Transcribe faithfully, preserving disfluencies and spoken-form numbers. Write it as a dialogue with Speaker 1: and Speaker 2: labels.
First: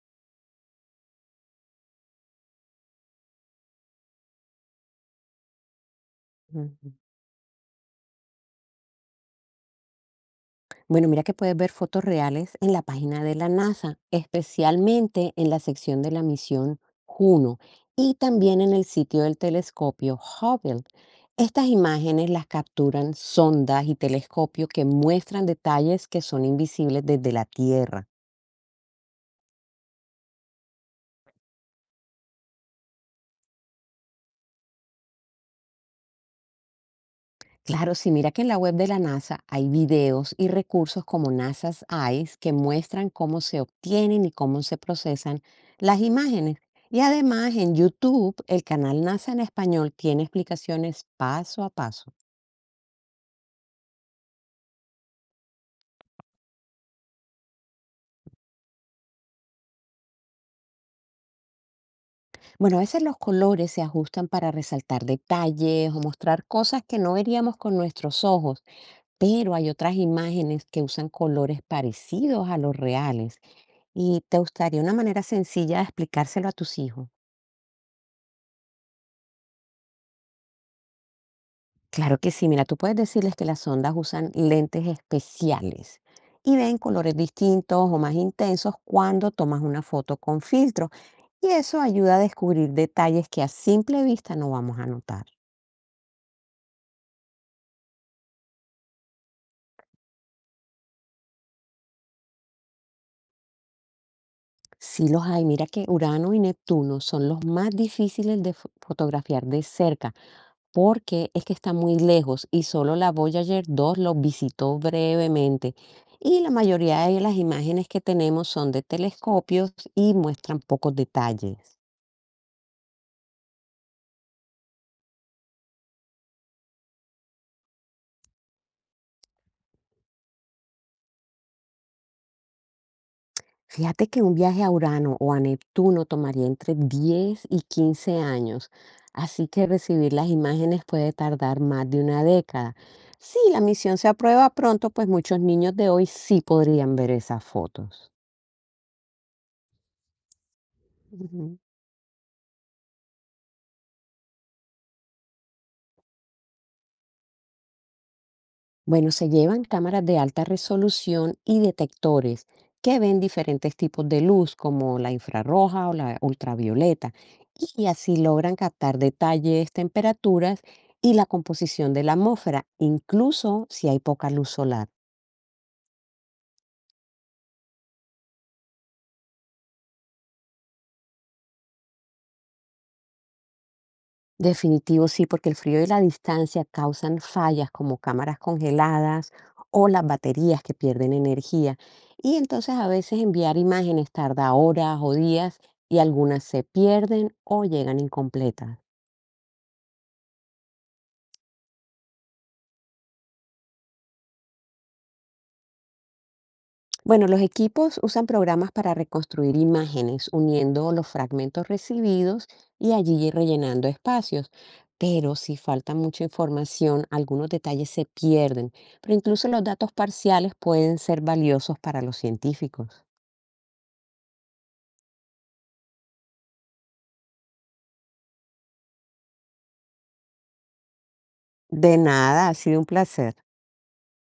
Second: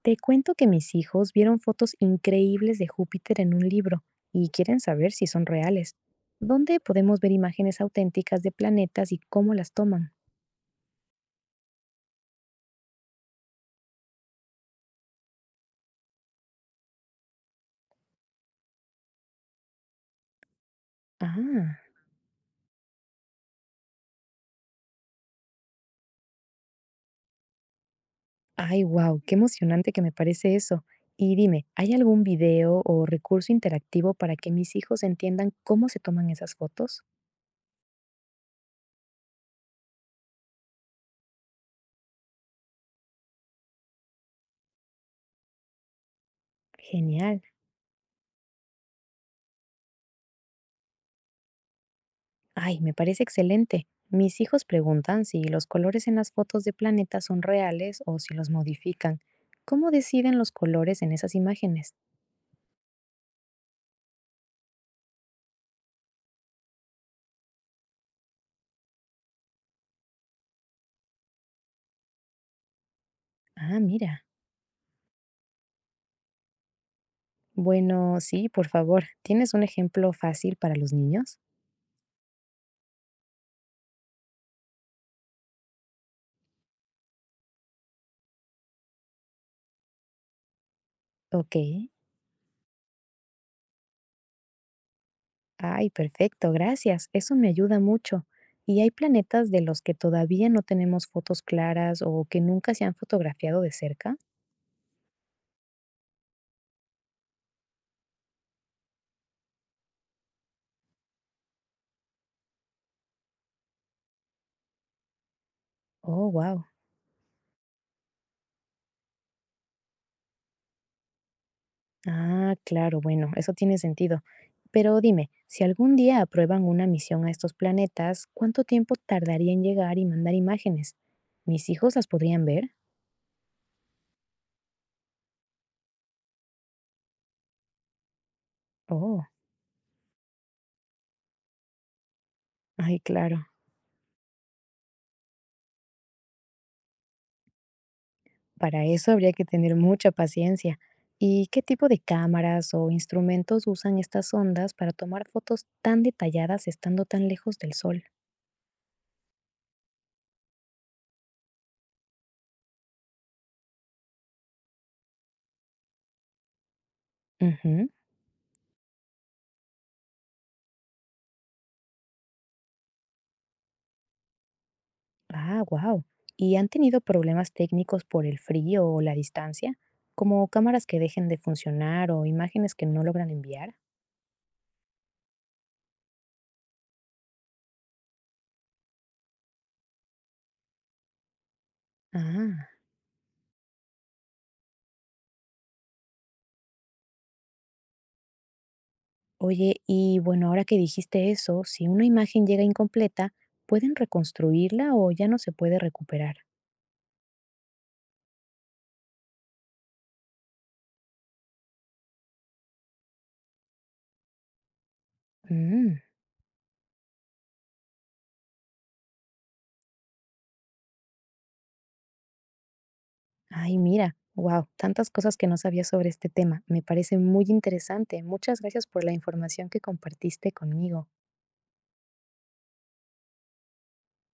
Speaker 1: Te cuento que mis hijos vieron fotos increíbles de Júpiter en un libro y quieren saber si son reales. ¿Dónde
Speaker 2: Ujú.
Speaker 1: podemos ver imágenes auténticas de planetas y cómo las toman?
Speaker 2: Bueno, mira que puedes ver fotos reales en la página de la NASA, especialmente en la sección de la misión Juno, y también en el sitio del telescopio Hubble. Estas
Speaker 1: Ah,
Speaker 2: imágenes las capturan sondas y telescopios que muestran detalles que son invisibles desde la Tierra.
Speaker 1: ay, wow, qué emocionante que me parece eso. Y dime, ¿hay algún video o recurso interactivo para que mis hijos entiendan cómo se toman esas fotos?
Speaker 2: Claro, sí, mira que en la web de la NASA hay videos y recursos como NASA's Eyes que muestran cómo se obtienen y cómo se procesan las imágenes. Y
Speaker 1: Genial.
Speaker 2: además en YouTube, el canal NASA en español tiene explicaciones paso a paso.
Speaker 1: Ay, me parece excelente. Mis hijos preguntan si los colores en las fotos de planetas son reales o si los modifican. ¿Cómo deciden los colores en esas imágenes?
Speaker 2: Bueno, a veces los colores se ajustan para resaltar detalles o mostrar cosas que no veríamos con nuestros ojos, pero hay otras imágenes que usan colores parecidos a los reales.
Speaker 1: Ah, mira.
Speaker 2: ¿Y te gustaría una manera sencilla de explicárselo a tus hijos?
Speaker 1: Bueno, sí, por favor. ¿Tienes un ejemplo fácil para los niños?
Speaker 2: Claro que sí, mira, tú puedes decirles que las sondas usan lentes especiales y ven colores distintos o más intensos cuando tomas una foto con filtro, y
Speaker 1: Ok.
Speaker 2: eso ayuda a descubrir detalles que a simple vista no vamos a notar.
Speaker 1: Ay, perfecto, gracias. Eso me ayuda mucho. ¿Y hay planetas de los que todavía no tenemos fotos claras o que nunca se han fotografiado de cerca?
Speaker 2: Sí los hay, mira que Urano y Neptuno son los más difíciles de fo- fotografiar de cerca, porque es que está muy lejos y solo la Voyager dos lo visitó brevemente.
Speaker 1: Oh,
Speaker 2: Y la
Speaker 1: wow.
Speaker 2: mayoría de las imágenes que tenemos son de telescopios y muestran pocos detalles.
Speaker 1: Ah, claro, bueno, eso tiene sentido. Pero dime, si algún día aprueban una misión a estos planetas, ¿cuánto tiempo tardaría en llegar y mandar imágenes? ¿Mis hijos las podrían ver?
Speaker 2: Fíjate que un viaje a Urano o a Neptuno tomaría entre diez y quince años,
Speaker 1: Oh,
Speaker 2: así que recibir las imágenes puede tardar más de una década.
Speaker 1: ay,
Speaker 2: Si
Speaker 1: claro.
Speaker 2: la misión se aprueba pronto, pues muchos niños de hoy sí podrían ver esas fotos.
Speaker 1: Para eso habría que tener mucha paciencia. ¿Y
Speaker 2: Ujú.
Speaker 1: qué tipo de cámaras o instrumentos usan estas ondas para tomar fotos tan detalladas estando tan lejos del Sol?
Speaker 2: Bueno, se llevan cámaras de alta resolución y detectores que ven diferentes tipos de luz, como la infrarroja o la ultravioleta, y
Speaker 1: Ujú.
Speaker 2: así logran captar detalles, temperaturas y la composición de la atmósfera, incluso si hay poca luz solar.
Speaker 1: Ah, wow. ¿Y han tenido problemas técnicos por el frío o la distancia? Como cámaras que dejen de funcionar o imágenes que no logran enviar.
Speaker 2: Definitivo, sí, porque el frío y la distancia causan fallas como cámaras congeladas o las baterías que pierden energía. Y
Speaker 1: Ah,
Speaker 2: entonces a veces enviar imágenes tarda horas o días, y algunas se pierden o llegan incompletas.
Speaker 1: oye, y bueno, ahora que dijiste eso, si una imagen llega incompleta, ¿pueden reconstruirla o ya no se puede recuperar?
Speaker 2: Bueno, los equipos usan programas para reconstruir imágenes, uniendo los fragmentos recibidos y allí rellenando espacios. Pero si falta
Speaker 1: Mm,
Speaker 2: mucha información, algunos detalles se pierden, pero incluso los datos parciales pueden ser valiosos para los científicos.
Speaker 1: ay, mira, wow, tantas cosas que no sabía sobre este tema. Me parece muy interesante. Muchas gracias por la información que compartiste conmigo.
Speaker 2: De nada, ha sido un placer.